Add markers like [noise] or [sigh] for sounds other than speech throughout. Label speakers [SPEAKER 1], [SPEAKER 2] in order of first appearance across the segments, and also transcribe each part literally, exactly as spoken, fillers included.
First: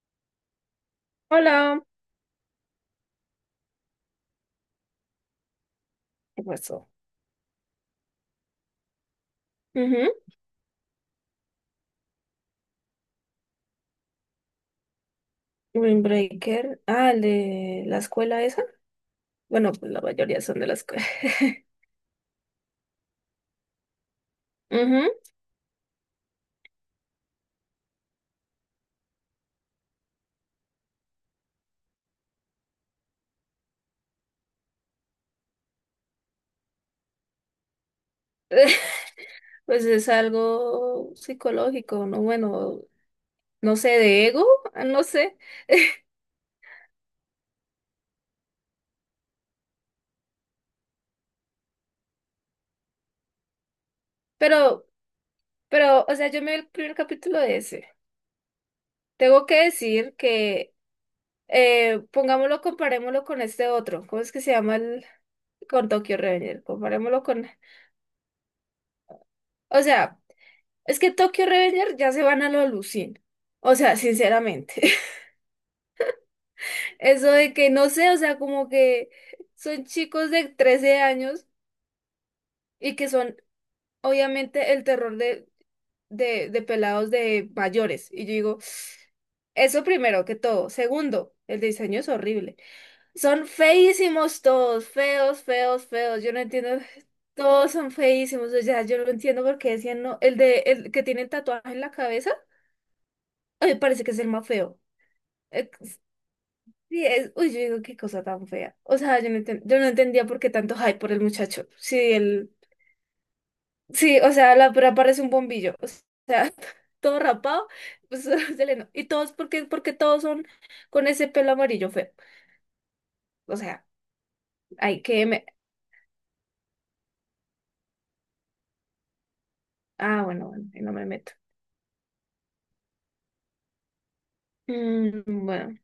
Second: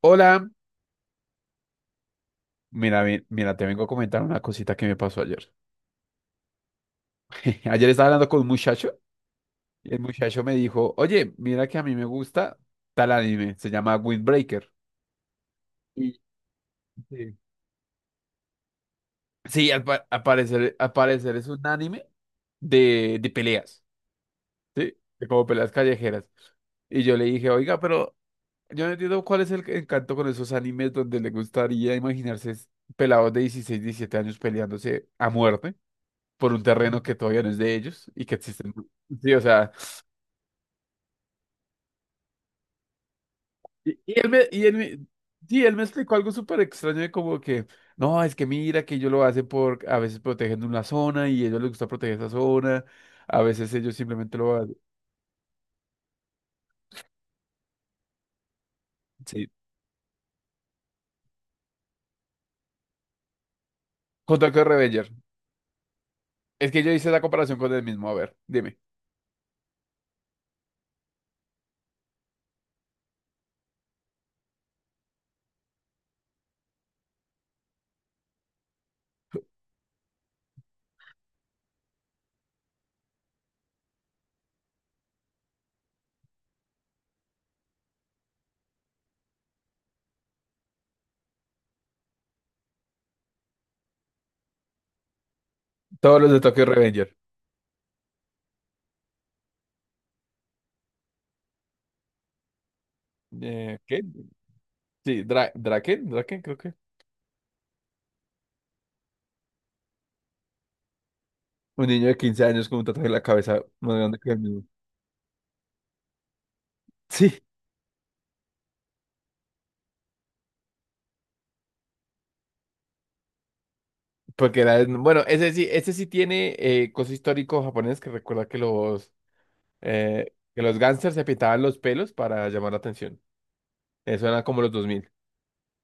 [SPEAKER 1] Hola,
[SPEAKER 2] Hola.
[SPEAKER 1] mira, ve- mira, te vengo a comentar una cosita que me pasó ayer.
[SPEAKER 2] ¿Qué pasó?
[SPEAKER 1] [laughs] Ayer estaba hablando con un muchacho y el
[SPEAKER 2] Ujú.
[SPEAKER 1] muchacho me dijo, oye, mira que a mí me gusta tal anime, se llama Windbreaker. Y-
[SPEAKER 2] Windbreaker. Ah, el
[SPEAKER 1] Sí,
[SPEAKER 2] de la escuela esa.
[SPEAKER 1] sí,
[SPEAKER 2] Bueno,
[SPEAKER 1] al,
[SPEAKER 2] pues la
[SPEAKER 1] pa- al
[SPEAKER 2] mayoría son de la
[SPEAKER 1] parecer, al
[SPEAKER 2] escuela.
[SPEAKER 1] parecer es un
[SPEAKER 2] [laughs]
[SPEAKER 1] anime de, de peleas, ¿sí?
[SPEAKER 2] Ujú.
[SPEAKER 1] De como peleas callejeras. Y yo le dije, oiga, pero yo no entiendo cuál es el encanto con esos animes donde le gustaría imaginarse es- pelados de dieciséis, diecisiete años peleándose a muerte, por un terreno que todavía no es de ellos y que existen.
[SPEAKER 2] [laughs]
[SPEAKER 1] Sí, o sea,
[SPEAKER 2] Pues es algo psicológico, ¿no? Bueno, no sé,
[SPEAKER 1] y, y
[SPEAKER 2] de
[SPEAKER 1] él
[SPEAKER 2] ego,
[SPEAKER 1] me, y él
[SPEAKER 2] ah, no
[SPEAKER 1] me-
[SPEAKER 2] sé.
[SPEAKER 1] sí, él me explicó algo súper extraño de como que, no, es que mira que ellos lo hacen por, a veces protegiendo una zona y a ellos les gusta proteger esa zona, a veces ellos simplemente lo hacen.
[SPEAKER 2] Pero, pero, o sea, yo me vi el primer capítulo de ese.
[SPEAKER 1] Sí.
[SPEAKER 2] Tengo que decir que, eh, pongámoslo, comparémoslo con este otro. ¿Cómo es
[SPEAKER 1] Con
[SPEAKER 2] que se
[SPEAKER 1] Tokyo
[SPEAKER 2] llama el?
[SPEAKER 1] Revenger.
[SPEAKER 2] Con Tokyo Revenger.
[SPEAKER 1] Es que yo hice la
[SPEAKER 2] Comparémoslo con...
[SPEAKER 1] comparación con él mismo, a ver, dime.
[SPEAKER 2] O sea... Es que Tokyo Revenger ya se van a lo Lucien. O sea, sinceramente. [laughs] Eso de que no sé, o sea, como que son chicos de trece años y que son obviamente el terror de, de, de pelados de mayores. Y yo digo, eso primero que todo. Segundo, el diseño es horrible. Son feísimos todos, feos, feos,
[SPEAKER 1] Todos
[SPEAKER 2] feos.
[SPEAKER 1] los
[SPEAKER 2] Yo
[SPEAKER 1] de
[SPEAKER 2] no
[SPEAKER 1] Tokyo
[SPEAKER 2] entiendo. [laughs]
[SPEAKER 1] Revenger.
[SPEAKER 2] Todos son feísimos. O sea, yo no entiendo por qué decían no. El de el que tiene el tatuaje en la cabeza, ay,
[SPEAKER 1] Eh, ¿qué?
[SPEAKER 2] parece que es el más feo.
[SPEAKER 1] Sí, Dra Draken, Draken creo que.
[SPEAKER 2] Sí, es, uy, yo digo, qué cosa tan fea. O sea, yo no, enten- yo no entendía por qué tanto hype por el muchacho.
[SPEAKER 1] Un
[SPEAKER 2] Sí,
[SPEAKER 1] niño de quince
[SPEAKER 2] él,
[SPEAKER 1] años con un tatuaje en la cabeza más grande
[SPEAKER 2] sí,
[SPEAKER 1] que
[SPEAKER 2] o
[SPEAKER 1] el
[SPEAKER 2] sea,
[SPEAKER 1] mío.
[SPEAKER 2] la pura parece un bombillo. O sea, [laughs] todo
[SPEAKER 1] Sí.
[SPEAKER 2] rapado, pues [laughs] se le no- Y todos, porque, porque todos son con ese pelo amarillo feo. O sea,
[SPEAKER 1] Porque era,
[SPEAKER 2] hay
[SPEAKER 1] bueno,
[SPEAKER 2] que me.
[SPEAKER 1] ese sí, ese sí tiene eh, coso histórico japonés que recuerda que los,
[SPEAKER 2] Ah,
[SPEAKER 1] eh,
[SPEAKER 2] bueno,
[SPEAKER 1] que
[SPEAKER 2] bueno,
[SPEAKER 1] los
[SPEAKER 2] ahí no me
[SPEAKER 1] gangsters se
[SPEAKER 2] meto.
[SPEAKER 1] pintaban los pelos para llamar la atención. Eso era como los dos mil.
[SPEAKER 2] Mm, bueno.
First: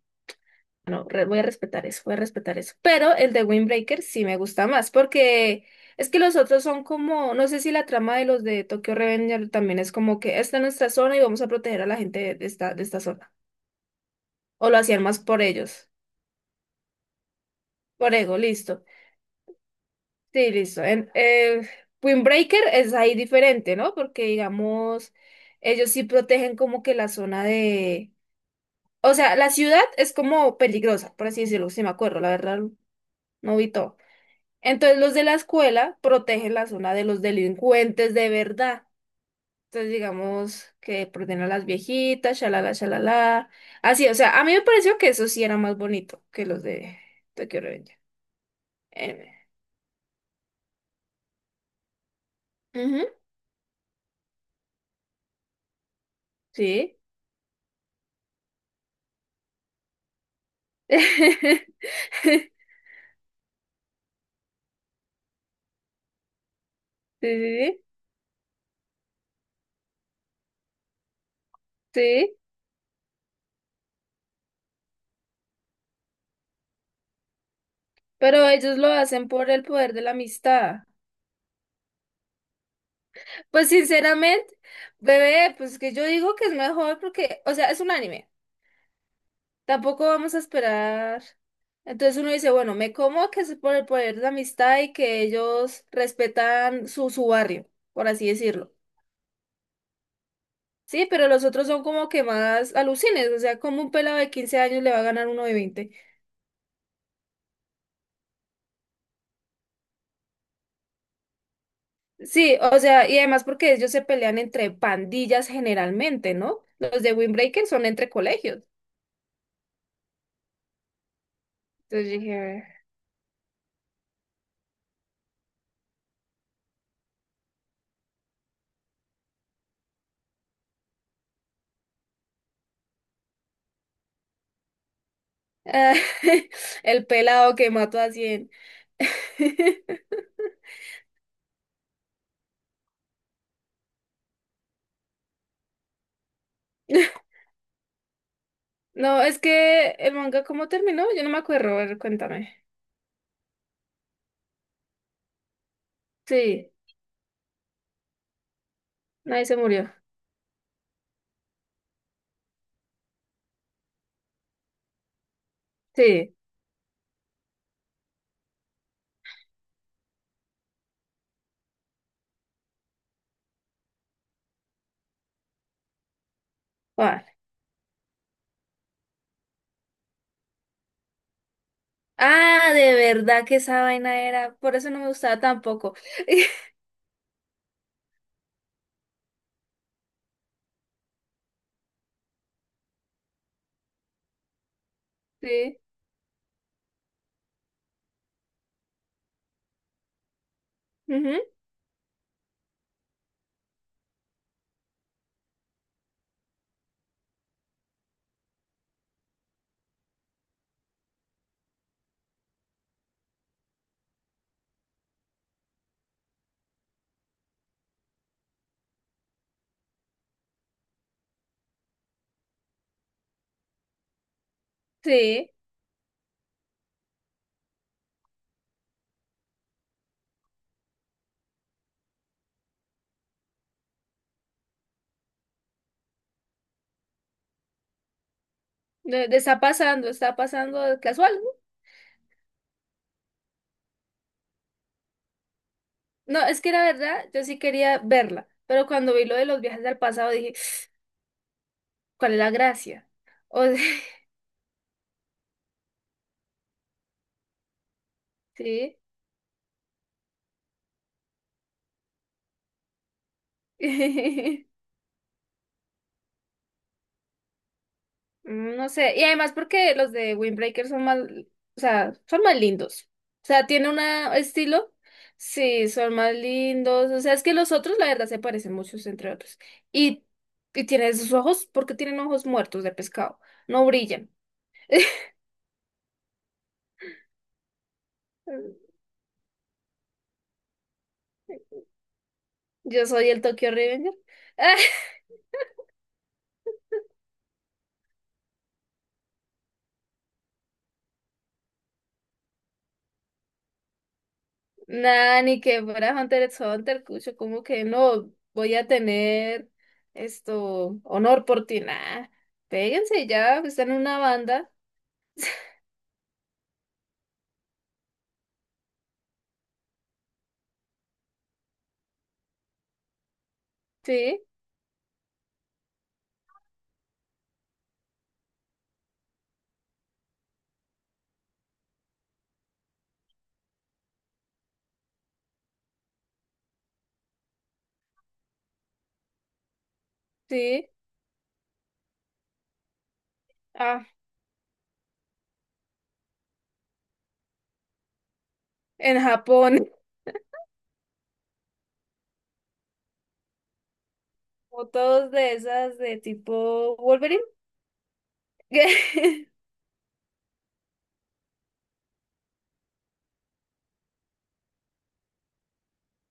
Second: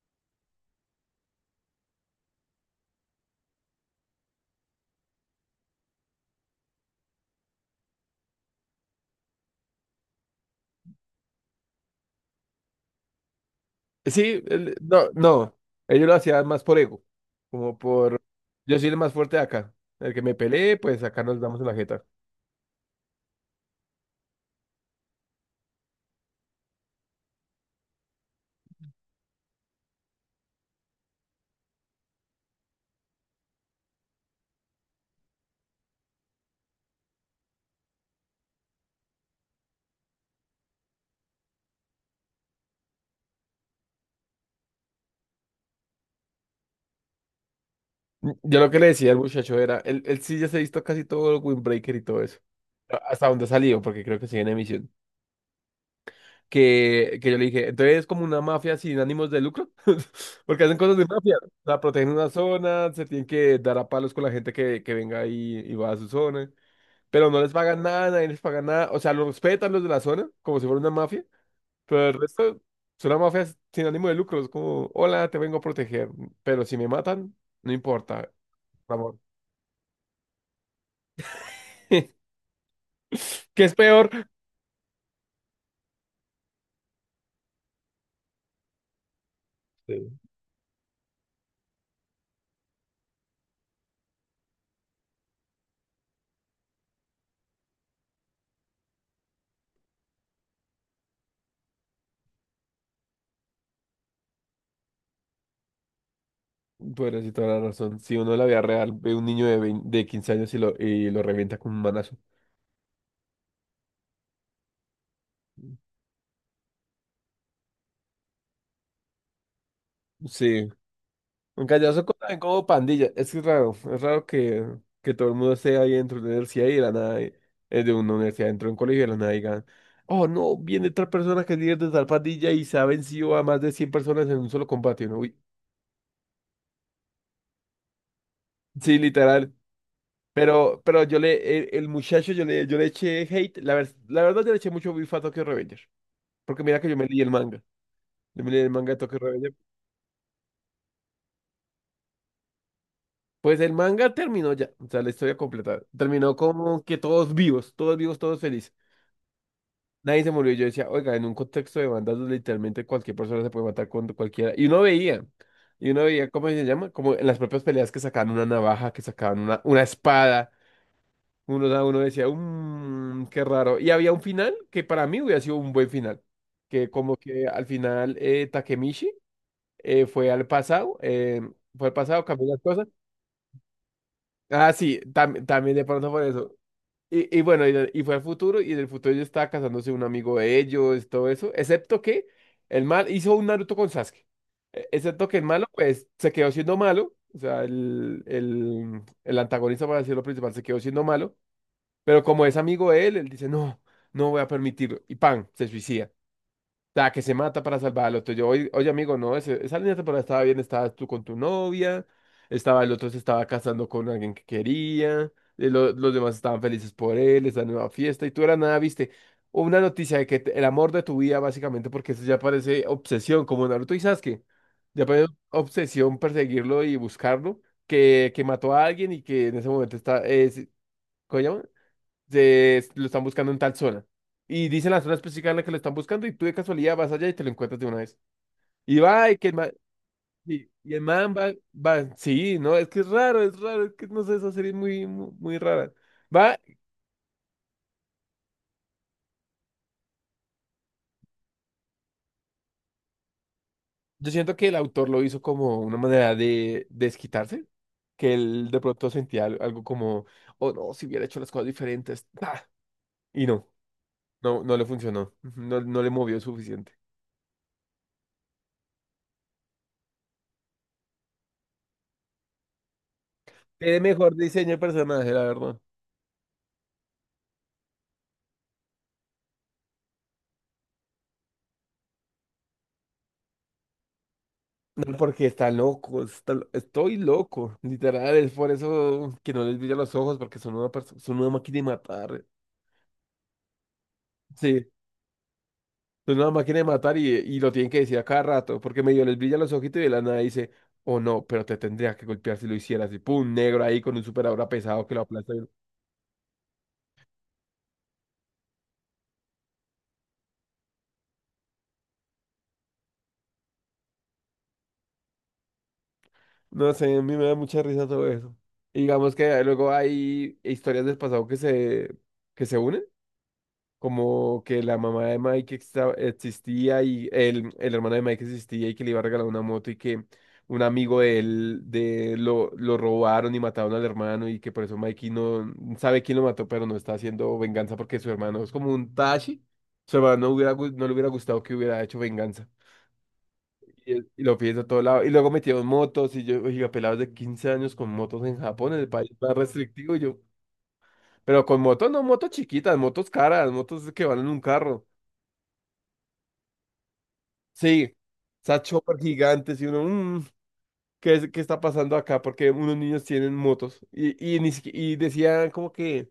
[SPEAKER 2] No, re- voy a respetar eso, voy a respetar eso. Pero el de Windbreaker sí me gusta más, porque es que los otros son como, no sé si la trama de los de Tokyo Revenger también es como que esta es nuestra zona y vamos a proteger a la gente de esta, de esta zona.
[SPEAKER 1] Sí,
[SPEAKER 2] O
[SPEAKER 1] el-
[SPEAKER 2] lo hacían
[SPEAKER 1] no,
[SPEAKER 2] más por
[SPEAKER 1] no,
[SPEAKER 2] ellos,
[SPEAKER 1] ellos lo hacían más por ego, como
[SPEAKER 2] por
[SPEAKER 1] por,
[SPEAKER 2] ego,
[SPEAKER 1] yo
[SPEAKER 2] listo.
[SPEAKER 1] soy el más fuerte de acá, el que me
[SPEAKER 2] Sí,
[SPEAKER 1] peleé,
[SPEAKER 2] listo.
[SPEAKER 1] pues
[SPEAKER 2] En,
[SPEAKER 1] acá nos damos en
[SPEAKER 2] eh,
[SPEAKER 1] la jeta.
[SPEAKER 2] Windbreaker es ahí diferente, ¿no? Porque digamos, ellos sí protegen como que la zona de... O sea, la ciudad es como peligrosa, por así decirlo, si me acuerdo, la verdad, no vi todo. Entonces los de la escuela protegen la zona de los delincuentes de verdad. Entonces digamos que protegen a las viejitas, shalala, shalala. Así, o sea, a mí me pareció que eso sí era más bonito que los de Tokyo Revenger.
[SPEAKER 1] Mm, Yo lo que le decía al
[SPEAKER 2] Eh,
[SPEAKER 1] muchacho era, él, él sí ya se ha visto casi todo el Windbreaker y todo eso,
[SPEAKER 2] ujú,
[SPEAKER 1] hasta donde ha salido, porque creo que sigue en emisión.
[SPEAKER 2] sí.
[SPEAKER 1] que, que yo le dije, entonces es como una mafia sin ánimos de lucro, [laughs] porque hacen cosas de mafia, o sea,
[SPEAKER 2] [laughs]
[SPEAKER 1] protegen una zona, se tienen que dar a palos con la gente que, que venga y, y va a su zona,
[SPEAKER 2] Sí,
[SPEAKER 1] pero no les
[SPEAKER 2] sí,
[SPEAKER 1] pagan nada, nadie les paga nada, o sea, los respetan los de la zona, como si fuera una mafia, pero el
[SPEAKER 2] sí.
[SPEAKER 1] resto son una mafia sin ánimo de lucro, es como, hola, te vengo a proteger, pero si me matan, no importa,
[SPEAKER 2] Pero ellos lo
[SPEAKER 1] amor.
[SPEAKER 2] hacen por el poder de la amistad.
[SPEAKER 1] [laughs] ¿Qué
[SPEAKER 2] Pues
[SPEAKER 1] es peor?
[SPEAKER 2] sinceramente, bebé, pues que yo digo que es mejor porque, o sea, es un anime.
[SPEAKER 1] Sí.
[SPEAKER 2] Tampoco vamos a esperar. Entonces uno dice, bueno, me como que es por el poder de amistad y que ellos respetan su, su barrio, por así decirlo. Sí, pero los otros son como que más alucines, o sea, como un pelado de quince años le va a ganar uno de veinte.
[SPEAKER 1] Bueno, sí, toda la razón. Si uno en la vida real ve un niño de, vein- de quince años y lo, y lo revienta con un manazo.
[SPEAKER 2] Sí, o sea, y además porque ellos se pelean entre pandillas generalmente, ¿no? Los de Windbreaker son entre colegios.
[SPEAKER 1] Sí, en Callazo
[SPEAKER 2] Entonces yo
[SPEAKER 1] también como
[SPEAKER 2] dije,
[SPEAKER 1] pandilla. Es que es raro, es raro que, que todo el mundo esté ahí dentro de una universidad y de la nada, eh, de una universidad, dentro de un colegio y de la nada digan, oh no, viene otra persona que es líder de tal pandilla y se ha vencido a más de cien personas en un solo combate, ¿no? Uy.
[SPEAKER 2] "Ah, [laughs] el pelado que mató a cien".
[SPEAKER 1] Sí, literal.
[SPEAKER 2] [laughs]
[SPEAKER 1] Pero, pero yo le, el, el muchacho, yo le, yo le eché hate. La, ver- la verdad, yo le eché mucho beef a Tokyo Revenger. Porque mira que yo me leí el manga. Yo me leí el manga de Tokyo
[SPEAKER 2] No, es
[SPEAKER 1] Revenger.
[SPEAKER 2] que el manga, ¿cómo terminó? Yo no me acuerdo, a ver, cuéntame.
[SPEAKER 1] Pues el manga terminó ya, o sea, la historia completa. Terminó
[SPEAKER 2] Sí,
[SPEAKER 1] como que todos vivos, todos vivos, todos felices.
[SPEAKER 2] nadie se murió.
[SPEAKER 1] Nadie se murió. Y yo decía, oiga, en un contexto de bandas donde literalmente cualquier persona se puede matar con cualquiera. Y uno veía, y uno veía,
[SPEAKER 2] Sí,
[SPEAKER 1] ¿cómo se llama? Como en las propias peleas que sacaban una navaja, que sacaban una, una espada. Uno, da- uno decía, mmm, qué raro. Y había un final que para mí hubiera sido un buen final. Que como
[SPEAKER 2] vale.
[SPEAKER 1] que al final eh, Takemichi eh, fue al pasado, eh, fue al pasado, cambió las
[SPEAKER 2] Ah,
[SPEAKER 1] cosas.
[SPEAKER 2] de verdad que esa vaina era,
[SPEAKER 1] Ah,
[SPEAKER 2] por eso
[SPEAKER 1] sí,
[SPEAKER 2] no me gustaba
[SPEAKER 1] tam- también de
[SPEAKER 2] tampoco.
[SPEAKER 1] pronto por eso.
[SPEAKER 2] [laughs]
[SPEAKER 1] Y, y bueno, y, de- y fue al futuro, y en el futuro ya estaba casándose un amigo de ellos, todo eso, excepto que el mal hizo un Naruto con Sasuke. E- Excepto que el malo,
[SPEAKER 2] Sí,
[SPEAKER 1] pues, se quedó siendo malo, o sea, el, el, el antagonista, para decirlo principal, se quedó siendo malo,
[SPEAKER 2] ujú,
[SPEAKER 1] pero como es amigo de él, él dice, no, no voy a permitirlo, y ¡pam! Se suicida. La que se mata para salvar al otro. Yo, oye, oye, amigo, no, ese- esa línea temporal estaba bien, estabas tú con tu novia, estaba el otro se estaba casando con alguien que quería, eh, lo- los demás estaban felices por él, esa nueva fiesta, y tú era nada, viste, una noticia de que te- el amor de tu vida, básicamente, porque eso ya parece obsesión, como Naruto y Sasuke, ya parece
[SPEAKER 2] sí,
[SPEAKER 1] obsesión perseguirlo y buscarlo, que, que mató a alguien y que en ese momento está, es, ¿cómo se llama? se, lo están buscando en tal zona. Y dicen la zona específica en la que lo están buscando y tú de casualidad vas allá y te lo encuentras de una vez. Y
[SPEAKER 2] de-
[SPEAKER 1] va,
[SPEAKER 2] de-
[SPEAKER 1] y que el
[SPEAKER 2] está
[SPEAKER 1] man,
[SPEAKER 2] pasando, está
[SPEAKER 1] y,
[SPEAKER 2] pasando
[SPEAKER 1] y el
[SPEAKER 2] casual.
[SPEAKER 1] man va, va, sí, no, es que es raro, es raro, es que no sé, esa serie es muy, muy, muy rara.
[SPEAKER 2] No, No,
[SPEAKER 1] Va,
[SPEAKER 2] es que la verdad, yo sí quería verla, pero cuando vi lo de los viajes al pasado dije, ¿cuál es la gracia? O sea,
[SPEAKER 1] yo siento que el autor lo hizo como una manera de de desquitarse, que
[SPEAKER 2] [laughs]
[SPEAKER 1] él de
[SPEAKER 2] sí.
[SPEAKER 1] pronto sentía al- algo como, oh no, si hubiera hecho las cosas diferentes, ah, y no, no, no
[SPEAKER 2] [laughs]
[SPEAKER 1] le funcionó, [laughs] no, no le movió suficiente.
[SPEAKER 2] Mm, No sé, y además porque los de Windbreaker son más, o sea, son más lindos. O sea, tiene un
[SPEAKER 1] Tiene mejor diseño de
[SPEAKER 2] estilo.
[SPEAKER 1] personaje, la verdad.
[SPEAKER 2] Sí, son más lindos. O sea, es que los otros, la verdad, se parecen muchos entre otros. Y, y tienen sus ojos, porque tienen ojos muertos de pescado. No brillan.
[SPEAKER 1] No, porque está loco, está lo- estoy loco, literal, es por
[SPEAKER 2] Mm,
[SPEAKER 1] eso que no les brilla los ojos, porque son una, perso- son una máquina de matar,
[SPEAKER 2] Yo soy el Tokyo Revenger.
[SPEAKER 1] sí,
[SPEAKER 2] [laughs]
[SPEAKER 1] son una máquina de matar y, y lo tienen que decir a cada rato, porque medio les brilla los ojitos y de la nada dice, oh no, pero te tendría que golpear si lo hicieras, y pum, negro ahí con un super aura pesado que lo
[SPEAKER 2] Nah,
[SPEAKER 1] aplasta,
[SPEAKER 2] ni que fuera Hunter x Hunter, cucho, como que no voy a tener esto, honor por ti, nah. Péguense ya, están en una banda,
[SPEAKER 1] no sé, a mí me da mucha risa todo eso, y digamos que luego hay historias del pasado que se, que se unen,
[SPEAKER 2] sí.
[SPEAKER 1] como que la mamá de Mike extra- existía y el, el hermano de Mike existía y que le iba a regalar una moto y que un amigo de él de, lo, lo robaron y mataron al hermano y que por eso Mikey no sabe quién lo mató, pero no está haciendo venganza porque su hermano es como un Tashi. Su hermano no, hubiera,
[SPEAKER 2] Sí,
[SPEAKER 1] gu- no le hubiera gustado que hubiera hecho venganza.
[SPEAKER 2] ah,
[SPEAKER 1] Y, él- y lo piensa a todo lado. Y luego metieron motos y yo, oiga, pelados de quince años con motos en Japón, en el
[SPEAKER 2] en
[SPEAKER 1] país más
[SPEAKER 2] Japón, [laughs]
[SPEAKER 1] restrictivo. Y yo, pero con motos no, motos chiquitas, motos caras, motos que van en un carro.
[SPEAKER 2] fotos de esas de tipo Wolverine.
[SPEAKER 1] Sí, esa chopper
[SPEAKER 2] [laughs]
[SPEAKER 1] gigantes y uno, "Mm, ¿qué es- qué está pasando acá? Porque unos niños tienen motos. Y, y, ni siqui- y decían como que,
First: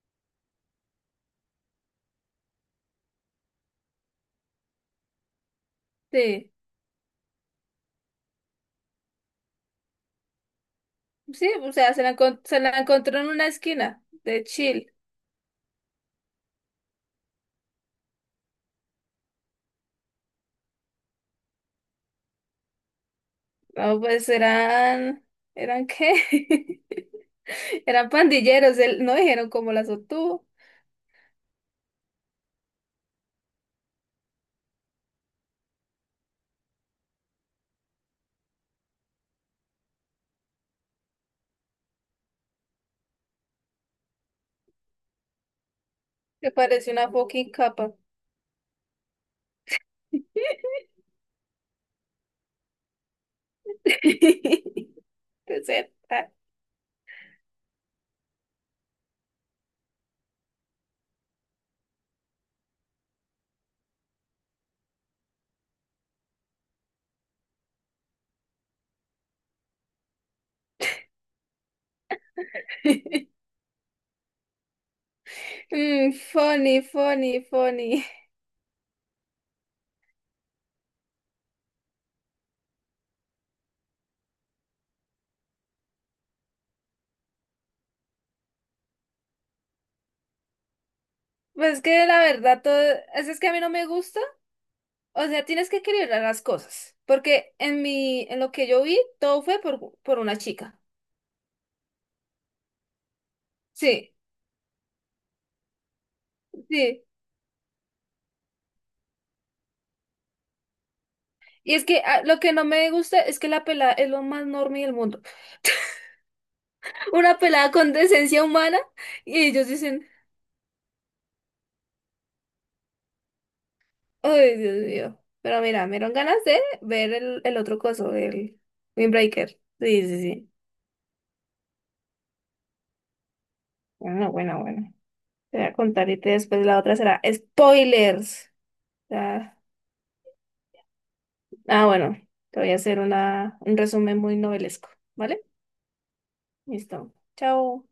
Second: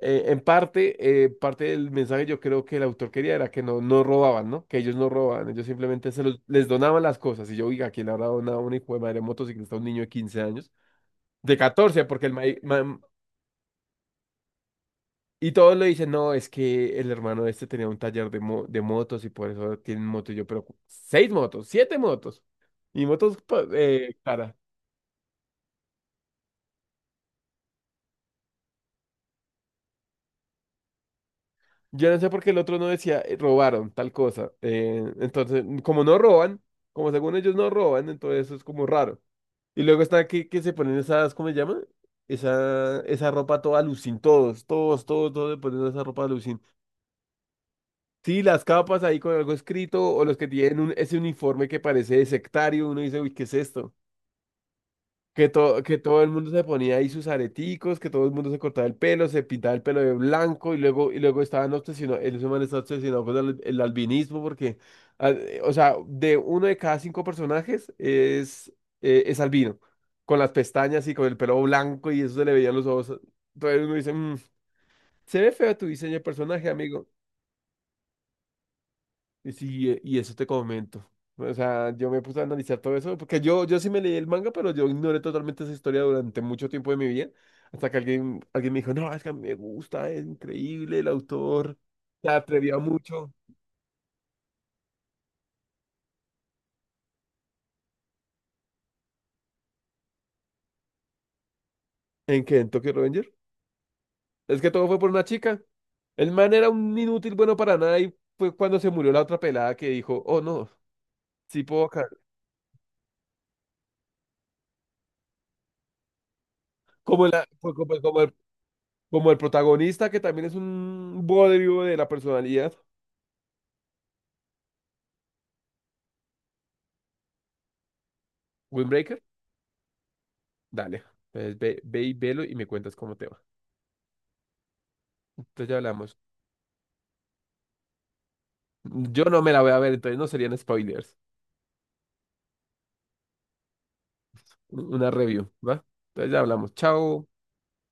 [SPEAKER 1] eh, en parte, eh, parte del mensaje yo creo que el autor quería era que no, no robaban, ¿no? Que ellos no robaban, ellos simplemente se los,
[SPEAKER 2] Sí,
[SPEAKER 1] les donaban las cosas. Y yo, oiga, ¿quién le habrá donado una hijo de madre motociclista a un niño de quince años?
[SPEAKER 2] sí,
[SPEAKER 1] De
[SPEAKER 2] o sea, se
[SPEAKER 1] catorce,
[SPEAKER 2] la,
[SPEAKER 1] porque el.
[SPEAKER 2] encon- se la encontró en una esquina de Chile.
[SPEAKER 1] Y todos le dicen, no, es que el hermano de este tenía un taller de, mo- de motos y por eso tienen motos. Y yo, pero seis motos, siete motos. Y motos pa-
[SPEAKER 2] No,
[SPEAKER 1] eh,
[SPEAKER 2] pues
[SPEAKER 1] cara.
[SPEAKER 2] eran, ¿eran qué? [laughs] Eran pandilleros, él- no dijeron cómo las obtuvo.
[SPEAKER 1] Yo no sé por qué el otro no decía, "Eh, robaron tal cosa. Eh, entonces, como no roban, como según ellos no roban, entonces eso es como raro. Y luego está que, que se ponen esas, ¿cómo se llama? Esa, esa ropa toda alucin, todos, todos, todos, todos se ponen esa ropa
[SPEAKER 2] Me
[SPEAKER 1] alucin.
[SPEAKER 2] pareció una fucking capa.
[SPEAKER 1] Sí, las capas ahí con algo escrito, o los que tienen
[SPEAKER 2] [laughs]
[SPEAKER 1] un- ese uniforme que parece de sectario, uno dice, uy, ¿qué es esto? Que,
[SPEAKER 2] De
[SPEAKER 1] to-
[SPEAKER 2] ser,
[SPEAKER 1] que todo
[SPEAKER 2] ah.
[SPEAKER 1] el mundo se ponía ahí sus areticos, que todo el mundo se cortaba el pelo, se pintaba el pelo de blanco y luego, y luego, estaban obsesionados, el man está obsesionado con el, el albinismo porque, ah, eh, o sea, de uno de cada cinco personajes es, eh, es albino, con las pestañas y con el pelo blanco y eso se le veían los ojos.
[SPEAKER 2] [laughs]
[SPEAKER 1] Entonces uno dice, "Mm, se ve feo tu diseño
[SPEAKER 2] Mm,
[SPEAKER 1] de personaje,
[SPEAKER 2] funny,
[SPEAKER 1] amigo.
[SPEAKER 2] funny, funny.
[SPEAKER 1] Y sí, eh, y eso te comento. O sea, yo me puse a analizar todo eso, porque yo, yo sí me leí el manga, pero yo ignoré totalmente esa historia durante mucho tiempo de mi vida, hasta que alguien, alguien me dijo, no, es que a mí me gusta, es increíble, el autor
[SPEAKER 2] Pues que la
[SPEAKER 1] se
[SPEAKER 2] verdad,
[SPEAKER 1] atrevía
[SPEAKER 2] todo, es
[SPEAKER 1] mucho.
[SPEAKER 2] es que a mí no me gusta. O sea, tienes que equilibrar las cosas, porque en mi, en lo que yo vi, todo fue por, por, una chica.
[SPEAKER 1] ¿En qué? ¿En Tokyo Revenger?
[SPEAKER 2] Sí,
[SPEAKER 1] Es que todo fue por una chica. El man era un
[SPEAKER 2] sí.
[SPEAKER 1] inútil bueno para nada y fue cuando se murió la otra pelada que dijo, oh no, sí
[SPEAKER 2] Y es
[SPEAKER 1] puedo
[SPEAKER 2] que
[SPEAKER 1] ca-.
[SPEAKER 2] ah, lo que no me gusta es que la pelada es lo más normal del mundo. [laughs]
[SPEAKER 1] Como,
[SPEAKER 2] Una
[SPEAKER 1] la,
[SPEAKER 2] pelada
[SPEAKER 1] fue
[SPEAKER 2] con
[SPEAKER 1] como, como el,
[SPEAKER 2] decencia humana
[SPEAKER 1] como el
[SPEAKER 2] y ellos dicen,
[SPEAKER 1] protagonista que también es un bodrio de la personalidad.
[SPEAKER 2] ay, Dios mío. Pero mira, me dieron ganas de ver el, el, otro coso, el
[SPEAKER 1] Windbreaker.
[SPEAKER 2] Windbreaker. Sí, sí, sí.
[SPEAKER 1] Dale, entonces ve, ve y velo y me cuentas cómo te va.
[SPEAKER 2] Bueno, bueno, bueno. Te voy
[SPEAKER 1] Entonces
[SPEAKER 2] a
[SPEAKER 1] ya
[SPEAKER 2] contar
[SPEAKER 1] hablamos.
[SPEAKER 2] y te- después la otra será spoilers.
[SPEAKER 1] Yo no me
[SPEAKER 2] Ah,
[SPEAKER 1] la voy a ver, entonces no serían spoilers.
[SPEAKER 2] ah, bueno, te voy a hacer una, un resumen muy novelesco,
[SPEAKER 1] Una
[SPEAKER 2] ¿vale?
[SPEAKER 1] review, ¿va? Entonces ya hablamos.
[SPEAKER 2] Listo.
[SPEAKER 1] Chao.
[SPEAKER 2] Chao.